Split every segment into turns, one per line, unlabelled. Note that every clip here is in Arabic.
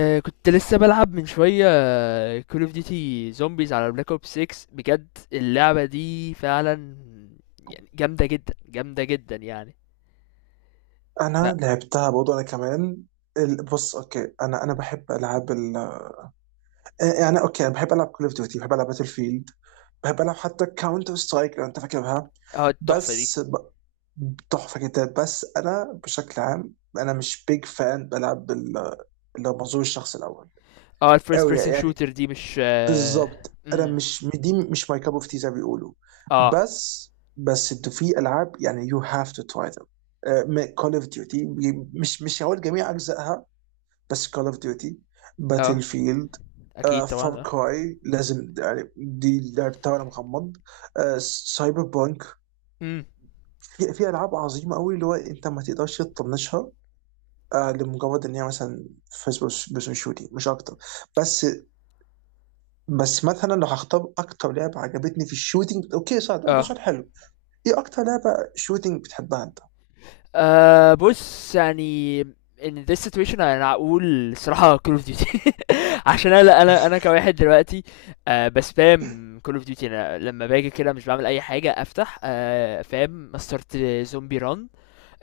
كنت لسه بلعب من شوية كول اوف ديوتي زومبيز على بلاك اوب 6. بجد اللعبة دي فعلا يعني جامدة جدا جامدة جدا يعني ف
انا لعبتها برضه انا كمان. بص، اوكي، انا بحب العاب ال آه، يعني اوكي، انا بحب العب كول اوف ديوتي، بحب العب باتل فيلد، بحب العب حتى كاونتر سترايك لو انت فاكرها.
اه التحفة دي
بس ب- تحفه جدا. بس انا بشكل عام انا مش بيج فان بلعب اللي هو منظور الشخص الاول
اه الفيرست
قوي
بيرسون
يعني.
شوتر دي مش
بالظبط انا مش، دي مش ماي كاب اوف تي زي ما بيقولوا.
اه
بس انتوا في العاب يعني يو هاف تو تراي ذم. كول اوف ديوتي، مش هقول جميع اجزائها، بس كول اوف ديوتي،
اه
باتل فيلد،
اكيد
فار
طبعا. اه
كراي، لازم يعني دي اللعب بتاعنا مغمض. سايبر بانك.
امم
في العاب عظيمه قوي اللي هو انت ما تقدرش تطنشها. لمجرد ان هي مثلا فيرست بيرسون شوتنج مش اكتر. بس بس مثلا لو هختار اكتر لعبه عجبتني في الشوتنج، اوكي صح، ده
اه
سؤال حلو. ايه اكتر لعبه شوتنج بتحبها انت؟
بص يعني in this situation انا اقول صراحة كول اوف ديوتي. عشان انا كواحد دلوقتي بسبام كول اوف ديوتي، انا لما باجي كده مش بعمل اي حاجه، افتح فاهم، مسترت زومبي ران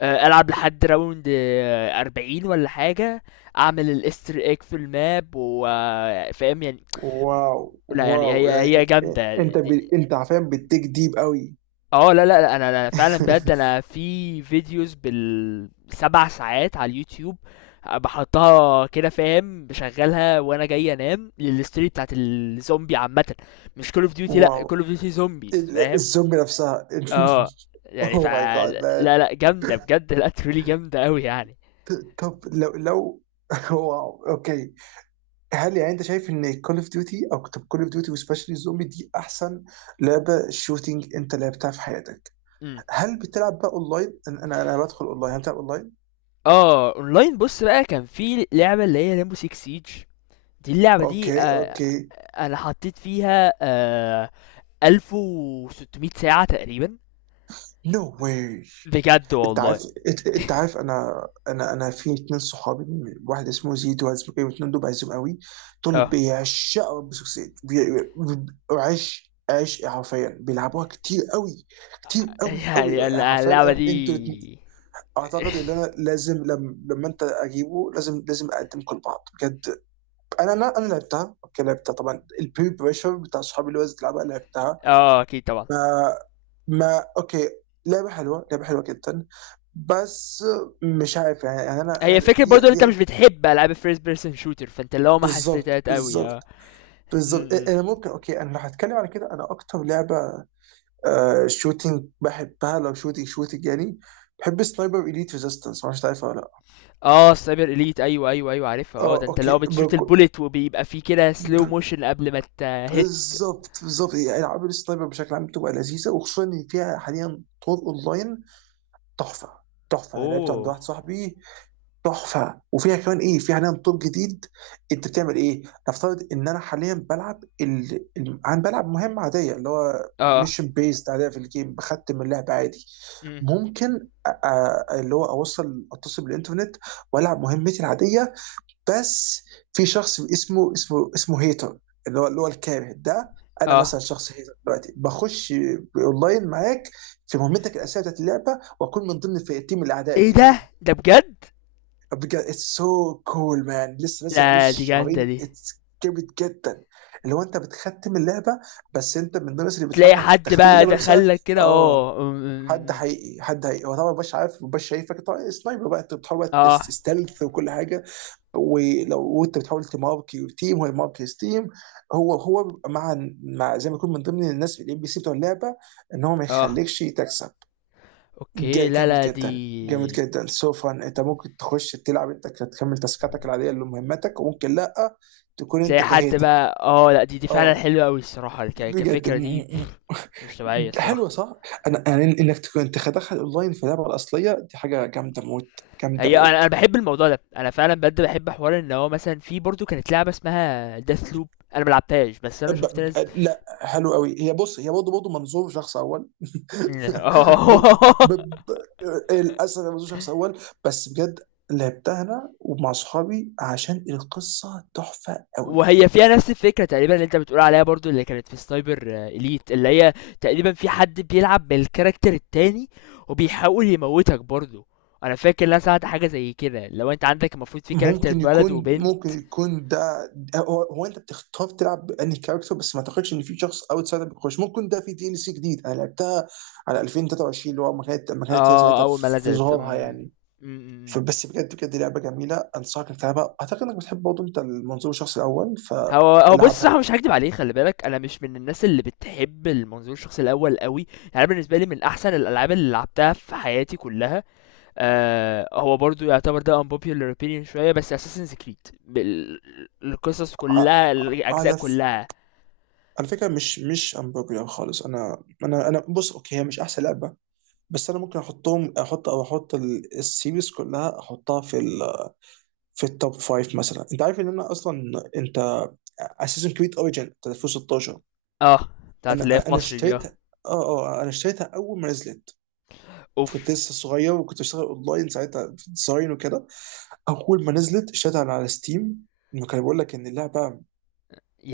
آه العب لحد راوند 40 ولا حاجه، اعمل الاستر ايج في الماب وفاهم يعني.
واو،
لا يعني
واو،
هي هي
يعني
جامده
انت
دي-
انت عارفين بتديك ديب قوي.
لا، انا فعلا بجد انا في فيديوز بالسبع ساعات على اليوتيوب. بحطها كده، فاهم، بشغلها وانا جاي انام للستوري بتاعت الزومبي عامة. مش كول اوف ديوتي، لا كول اوف
واو.
ديوتي زومبيز، فاهم.
الزومبي نفسها.
اه يعني ف
اوه ماي جاد مان.
لا لا جامدة بجد، لا تريلي جامدة قوي يعني.
طب لو. واو، اوكي. هل يعني انت شايف ان كول اوف ديوتي، او طب كول اوف ديوتي وسبيشلي الزومبي، دي احسن لعبه شوتينج انت لعبتها في حياتك؟
امم
هل بتلعب بقى اونلاين؟ انا انا أنا بدخل اونلاين، هل بتلعب اونلاين؟
اه اونلاين بص بقى، كان في لعبة اللي هي ريمبو 6 سيج، دي اللعبة دي
اوكي،
آه
اوكي.
انا حطيت فيها 1600 ساعة تقريبا.
نو واي.
بجد
انت عارف،
والله.
انت عارف، انا في اتنين صحابي، واحد اسمه زيد وواحد اسمه ايه، واتنين دول بعزهم قوي. دول
اه
بيعشقوا بيسك سيد. عش عش حرفيا بيلعبوها كتير قوي، كتير قوي قوي يعني حرفيا.
اللعبة
انتوا الاتنين-
دي
اعتقد ان انا لازم، لما انت اجيبه، لازم اقدمكم لبعض بجد. انا لعبتها، اوكي لعبتها طبعا، البري بريشر بتاع صحابي اللي هو لعبها لعبتها.
اه، اكيد طبعا.
ما اوكي، لعبه حلوه، لعبه حلوه جدا. بس مش عارف يعني، يعني انا
هي
انا
فكرة
دي
برضو ان انت مش
دي
بتحب العاب الفيرست بيرسون شوتر، فانت اللي هو ما حسيتهاش
بالظبط،
قوي.
بالظبط،
اه
بالظبط.
م- م.
انا ممكن، اوكي انا لو هتكلم على كده، انا اكتر لعبه شوتينج بحبها، لو شوتينج شوتينج يعني، بحب سنايبر اليت ريزيستنس، ما اعرفش تعرفها ولا لا.
اه سايبر اليت، ايوه ايوه ايوه عارفها. اه،
اه
ده انت اللي
اوكي،
هو بتشوت البوليت وبيبقى فيه كده سلو
ب-
موشن قبل ما تهت.
بالظبط، بالظبط. يعني العاب السنايبر بشكل عام بتبقى لذيذه، وخصوصا ان فيها حاليا طور اونلاين، تحفه. تحفه، انا لعبت عند
اوه
واحد صاحبي، تحفه. وفيها كمان ايه، فيها حاليا طور جديد. انت بتعمل ايه؟ نفترض ان انا حاليا بلعب انا بلعب مهمه عاديه اللي هو
اه
ميشن بيست عاديه في الجيم، بختم اللعبه عادي.
م.
ممكن اللي هو اتصل بالانترنت والعب مهمتي العاديه، بس في شخص اسمه هيتر، اللي هو الكاره ده. انا
اه
مثلا شخص هيتر دلوقتي بخش اونلاين معاك في مهمتك الاساسيه بتاعت اللعبه، واكون من ضمن الفئتين من الاعداء
ايه ده،
التانيين.
ده بجد؟
بجد، اتس سو كول مان. لسه مالوش
لا دي جامدة
شهرين،
دي.
اتس جامد جدا. اللي هو انت بتختم اللعبه، بس انت من الناس اللي
تلاقي
بتواجهك في
حد
تختيم
بقى
اللعبه نفسها.
دخلك كده.
اه،
اه م-
حد
م- م.
حقيقي، حد حقيقي. هو طبعا مبقاش عارف، مبقاش شايفك طبعا، سنايبر بقى انت بتحاول بقى
اه
تستلث وكل حاجه. وانت بتحاول تماركي تيم، هو يماركي تيم. هو مع زي ما يكون من ضمن الناس الام بي سي بتوع اللعبه، ان هو ما
اه
يخليكش تكسب.
اوكي، لا
جامد
لا
جدا، جامد
دي.
جدا، سو فان. انت ممكن تخش تلعب انت، تكمل تاسكاتك العاديه اللي مهمتك، وممكن لا تكون
تلاقي
انت
حد
كهيتر.
بقى، اه لا دي دي فعلا
اه
حلوه قوي الصراحه،
بجد،
كفكره دي، مش طبيعيه الصراحه.
حلوه صح؟ انا انك تكون انت تدخل اونلاين في اللعبه الاصليه، دي حاجه جامده موت، جامده
هي انا
موت.
بحب الموضوع ده، انا فعلا بجد بحب حوار ان هو مثلا في برضو كانت لعبه اسمها داث لوب، انا ملعبتهاش بس انا
ب...
شفت
ب...
ناس.
لا، حلو قوي. هي بص، هي برضه منظور شخص اول. ب...
اه،
ب... ب... للاسف هي منظور شخص اول بس، بجد لعبتها انا ومع اصحابي عشان القصه تحفه قوي.
وهي فيها نفس الفكره تقريبا اللي انت بتقول عليها، برضو اللي كانت في سنايبر اليت، اللي هي تقريبا في حد بيلعب بالكاركتر التاني وبيحاول يموتك برضو. انا فاكر ان انا سمعت حاجه زي كده، لو انت عندك المفروض في كاركتر بلد وبنت.
ممكن يكون ده. هو انت بتختار تلعب انهي كاركتر، بس ما اعتقدش ان في شخص اوتسايدر بيخش. ممكن ده في دي ال سي جديد، انا لعبتها على 2023 اللي هو ما كانت هي
آه
ساعتها
أول ما
في
نزلت
ظهورها
إمم.
يعني.
إمم، إمم، إمم.
فبس بجد، بجد لعبه جميله، انصحك انك تلعبها، اعتقد انك بتحب برضه انت المنظور الشخص الاول،
هو هو بُص
فالعبها.
هو مش هاكدب عليك، خلّي بالك، أنا مش من الناس اللي بتحب المنظور الشخصي الأول أوي، يعني أنا بالنسبة لي من أحسن الألعاب اللي لعبتها في حياتي كلّها. هو برضه يعتبر ده unpopular opinion شوية، بس Assassin's Creed بال، القصص
ع-
كلّها، الأجزاء
على ف...
كلّها.
على فكره مش امبروبيا خالص. انا بص، اوكي، هي مش احسن لعبه، بس انا ممكن احطهم، احط او احط السيريز كلها، احطها في في التوب فايف مثلا. انت عارف ان انا اصلا انت اساسن كريد اوريجن 2016
آه، بتاعة اللي هي
انا
في
انا
مصر دي.
اشتريتها. اه انا اشتريتها اول ما نزلت. كنت
أوف!
لسه صغير، وكنت بشتغل اونلاين ساعتها في ديزاين وكده. اول ما نزلت اشتريتها على ستيم. كان بيقول لك ان اللعبه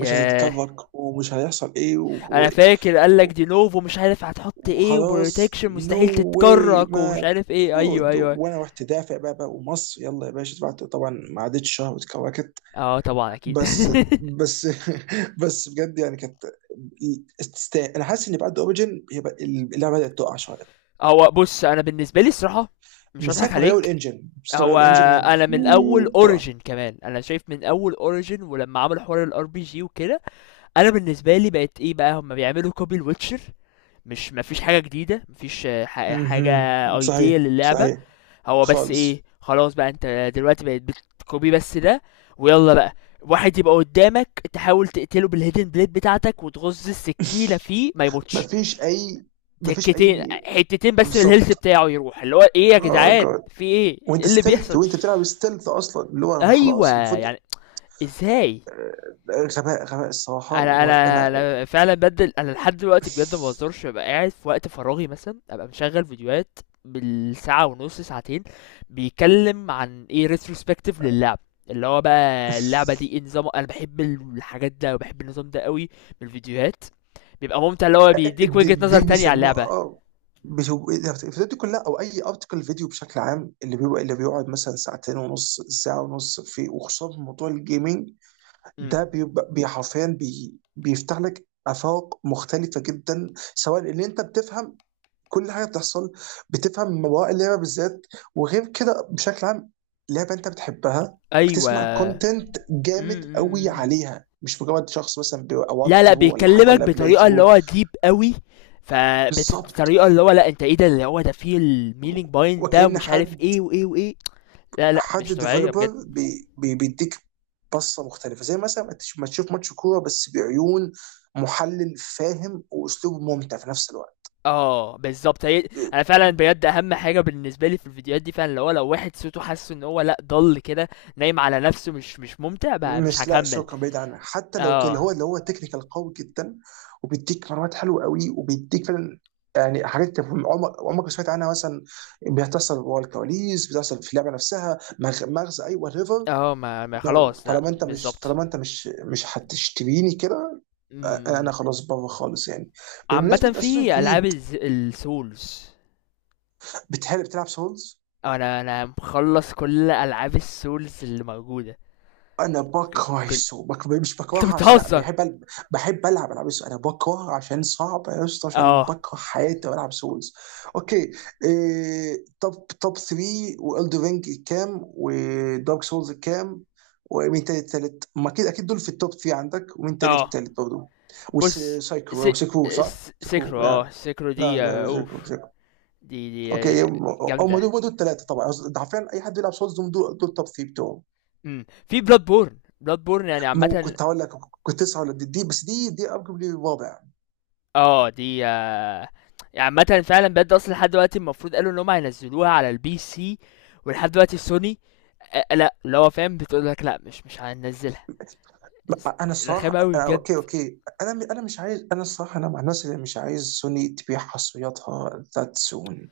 مش هتتكفك، ومش هيحصل ايه
أنا فاكر قال لك
و...
دي novo، مش عارف هتحط إيه،
وخلاص،
وprotection
نو
مستحيل
واي
تتكرّك ومش
ما.
عارف إيه، أيوه،
أوه،
أيوه.
وانا رحت دافع بقى، ومصر يلا يا باشا، دفعت طبعا. ما عدتش شهر واتكوكت.
اه طبعًا أكيد.
بس بس بس بجد، يعني كانت تستاهل. انا حاسس ان بعد اوريجن هي اللعبه بدات تقع شويه.
هو بُص، أنا بالنسبة لي الصراحة مش هاضحك عليك،
من ساعه ما غيروا
هو
الانجن هي
أنا من أول
تقع.
origin كمان، أنا شايف من أول origin ولمّا عملوا حوار الRPG وكده، أنا بالنسبة لي بقت إيه بقى، هُم بيعملوا copy لwitcher، مش ما فيش حاجة جديدة، ما فيش حاجة
مهم.
idea
صحيح،
للعبة.
صحيح.
هو بس إيه،
خالص.
خلاص بقى أنت دلوقتي بقيت بتcopy بس ده، ويالّا بقى، واحد يبقى قدّامك تحاول تقتله بالhidden blade بتاعتك وتغُز السكينة فيه ما يموتش،
مفيش اي مفيش
تكتين
اي
حتتين بس من الهيلث
بالظبط.
بتاعه يروح، اللي هو ايه يا
اه
جدعان،
جاد،
في ايه، إيه
وانت
اللي
ستيلث،
بيحصل؟
وانت بتلعب ستيلث اصلا اللي هو انا
ايوه،
خلاص المفروض.
يعني ازاي؟
غباء، غباء الصراحه،
انا انا
وانا
انا فعلا بدل، انا لحد دلوقتي بجد ما بهزرش، ببقى قاعد في وقت فراغي مثلا ابقى مشغل فيديوهات بالساعه ونص ساعتين، بيتكلم عن ايه، ريتروسبكتيف للعب، اللي هو بقى اللعبه دي ايه نظام. انا بحب الحاجات ده وبحب النظام ده قوي، من الفيديوهات، بيبقى ممتع اللي هو بيديك وجهه نظر
دي
تانية على
بيسموها
اللعبه.
الفيديوهات دي كلها، او اي ارتكل فيديو بشكل عام اللي بيبقى، اللي بيقعد مثلا ساعتين ونص، ساعه ونص، في وخصوصا في موضوع الجيمنج،
امم
ده بيبقى حرفيا بيفتح لك افاق مختلفه جدا، سواء ان انت بتفهم كل حاجه بتحصل، بتفهم مواقع اللعبه بالذات، وغير كده بشكل عام لعبه انت بتحبها بتسمع
ايوه
كونتنت
امم
جامد قوي
امم
عليها، مش مجرد شخص مثلا او
لا لا،
ثرو ولا حاجه
بيكلمك
ولا بلاي
بطريقه اللي
ثرو.
هو ديب قوي،
بالظبط،
فبطريقه اللي هو لا انت ايه ده، اللي هو ده فيه المينينج باين ده،
وكأن
ومش عارف
حد،
ايه وايه وايه. لا لا
حد
مش طبيعيه بجد.
ديفلوبر بي بي بيديك بصه مختلفه، زي مثلا ما ما تشوف ماتش كوره بس بعيون محلل فاهم، واسلوبه ممتع في نفس الوقت.
اه بالظبط. هي انا فعلا بجد، اهم حاجه بالنسبه لي في الفيديوهات دي فعلا اللي هو لو واحد صوته حاسه ان هو لا ضل كده نايم على نفسه، مش مش ممتع بقى، مش
مش لا
هكمل.
شكرا، بعيد عنها. حتى لو تقول
اه
هو اللي هو تكنيكال قوي جدا، وبيديك معلومات حلوه قوي، وبيديك فعلا يعني حاجات انت عمرك ما سمعت عنها مثلا، بتحصل ورا الكواليس، بتحصل في اللعبه نفسها. مغزى، ايوه ريفر.
ما
نو، no.
خلاص، لا بالظبط.
طالما انت مش هتشتريني كده،
م-
انا
م.
خلاص بره خالص يعني. بمناسبه
عامه
اساسن
في العاب
كريد،
السولز،
بتحب بتلعب سولز؟
انا مخلص كل العاب السولز اللي موجوده.
انا
ك-
بكره
كل...
السوق مش
انت
بكرهها، عشان لا
بتهزر.
بحب بحب العب العاب السوق. انا بكره عشان صعب يا اسطى، عشان
اه
بكره حياتي والعب سولز. اوكي، توب، توب 3. والدر رينج كام؟ ودارك سولز كام؟ ومين تاني التالت؟ ما اكيد، اكيد دول في التوب 3 عندك. ومين تاني في
اه
التالت برضه؟
بص س...
وسيكو صح؟ سيكو
سكرو، اه
يعني.
سكرو
لا
دي.
لا، سيكو،
اوف،
سيكو.
دي دي
اوكي،
آه،
هم.
جامده.
دول هم دول الثلاثه طبعا. ده حرفيا اي حد بيلعب سولز دول، دول توب 3 بتوعه.
في بلاد بورن، بلاد بورن، يعني
مو،
عامه،
كنت هقول لك، كنت لسه هقول لك دي. بس دي ارجوبلي رابع.
اه دي. يعني عامه فعلا بجد، اصلا لحد دلوقتي المفروض قالوا ان هم هينزلوها على البي سي، ولحد دلوقتي سوني لا اللي هو فاهم بتقول لك لا مش مش هننزلها.
انا الصراحه،
رخامه قوي
أنا
بجد.
اوكي اوكي انا مش عايز، انا الصراحه انا مع الناس اللي مش عايز سوني تبيع حصرياتها ذات سون.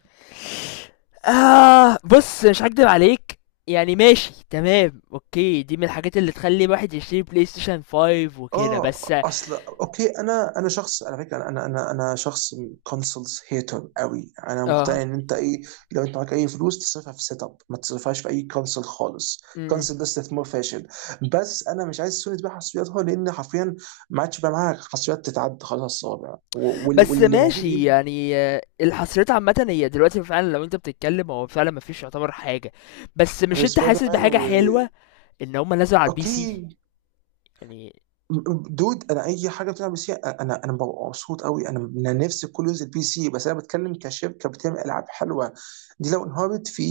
آه بص مش هكدب عليك، يعني ماشي تمام اوكي، دي من الحاجات اللي تخلي الواحد يشتري بلاي ستيشن 5 وكده بس.
اه اصل، اوكي، انا شخص، على فكره، انا شخص كونسولز هيتر قوي. انا
اه
مقتنع ان انت ايه، لو انت معاك اي فلوس تصرفها في سيت اب، ما تصرفهاش في اي كونسول خالص.
م-م.
كونسول ده استثمار فاشل. بس انا مش عايز سوني تبيع حصرياتها، لان حرفيا ما عادش بقى معاها حصريات تتعد، خلاص الصوابع
بس
واللي
ماشي
موجودين
يعني، الحصريات عامة هي دلوقتي فعلا لو انت بتتكلم هو فعلا مفيش يعتبر حاجة. بس مش
غير
انت
سبايدر
حاسس
مان و
بحاجة حلوة ان هما نزلوا على البي سي
اوكي.
يعني.
دود، انا اي حاجه بتلعب بي سي انا انا ببقى مبسوط قوي، انا نفسي كله ينزل بي سي، بس انا بتكلم كشركه بتعمل العاب حلوه. دي لو انهارت، في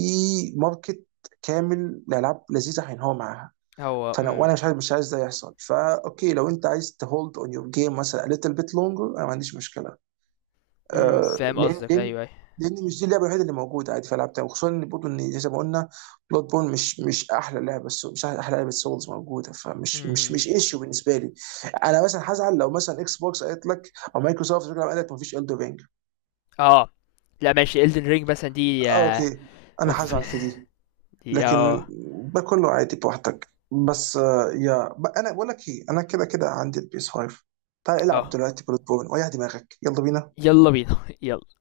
ماركت كامل لالعاب لذيذه هينهار معاها.
هو
فانا، مش عايز، ده يحصل. فا اوكي، لو انت عايز تهولد اون يور جيم مثلا a little bit longer، انا ما عنديش مشكله. آه،
فاهم
لان
قصدك،
لان
ايوه ايوه.
لان مش دي اللعبه الوحيده اللي موجوده، عادي في العاب تانية، وخصوصا ان برضه ان زي ما قلنا بلاد بون مش، مش احلى لعبه سولز موجوده،
م-
فمش، مش
م- م.
مش ايشو بالنسبه لي. انا مثلا هزعل لو مثلا اكس بوكس قالت لك او مايكروسوفت قالت لك مفيش الدو رينج.
اه لا ماشي، Elden Ring مثلا دي
آه
آه،
اوكي، انا
اوف،
هزعل في دي.
دي
لكن
اه
ده كله عادي، براحتك. بس انا بقول لك ايه، انا كده كده عندي البيس 5، تعال
اه
العب
آه.
دلوقتي بلاد بون ويا دماغك، يلا بينا.
يلا بينا يلا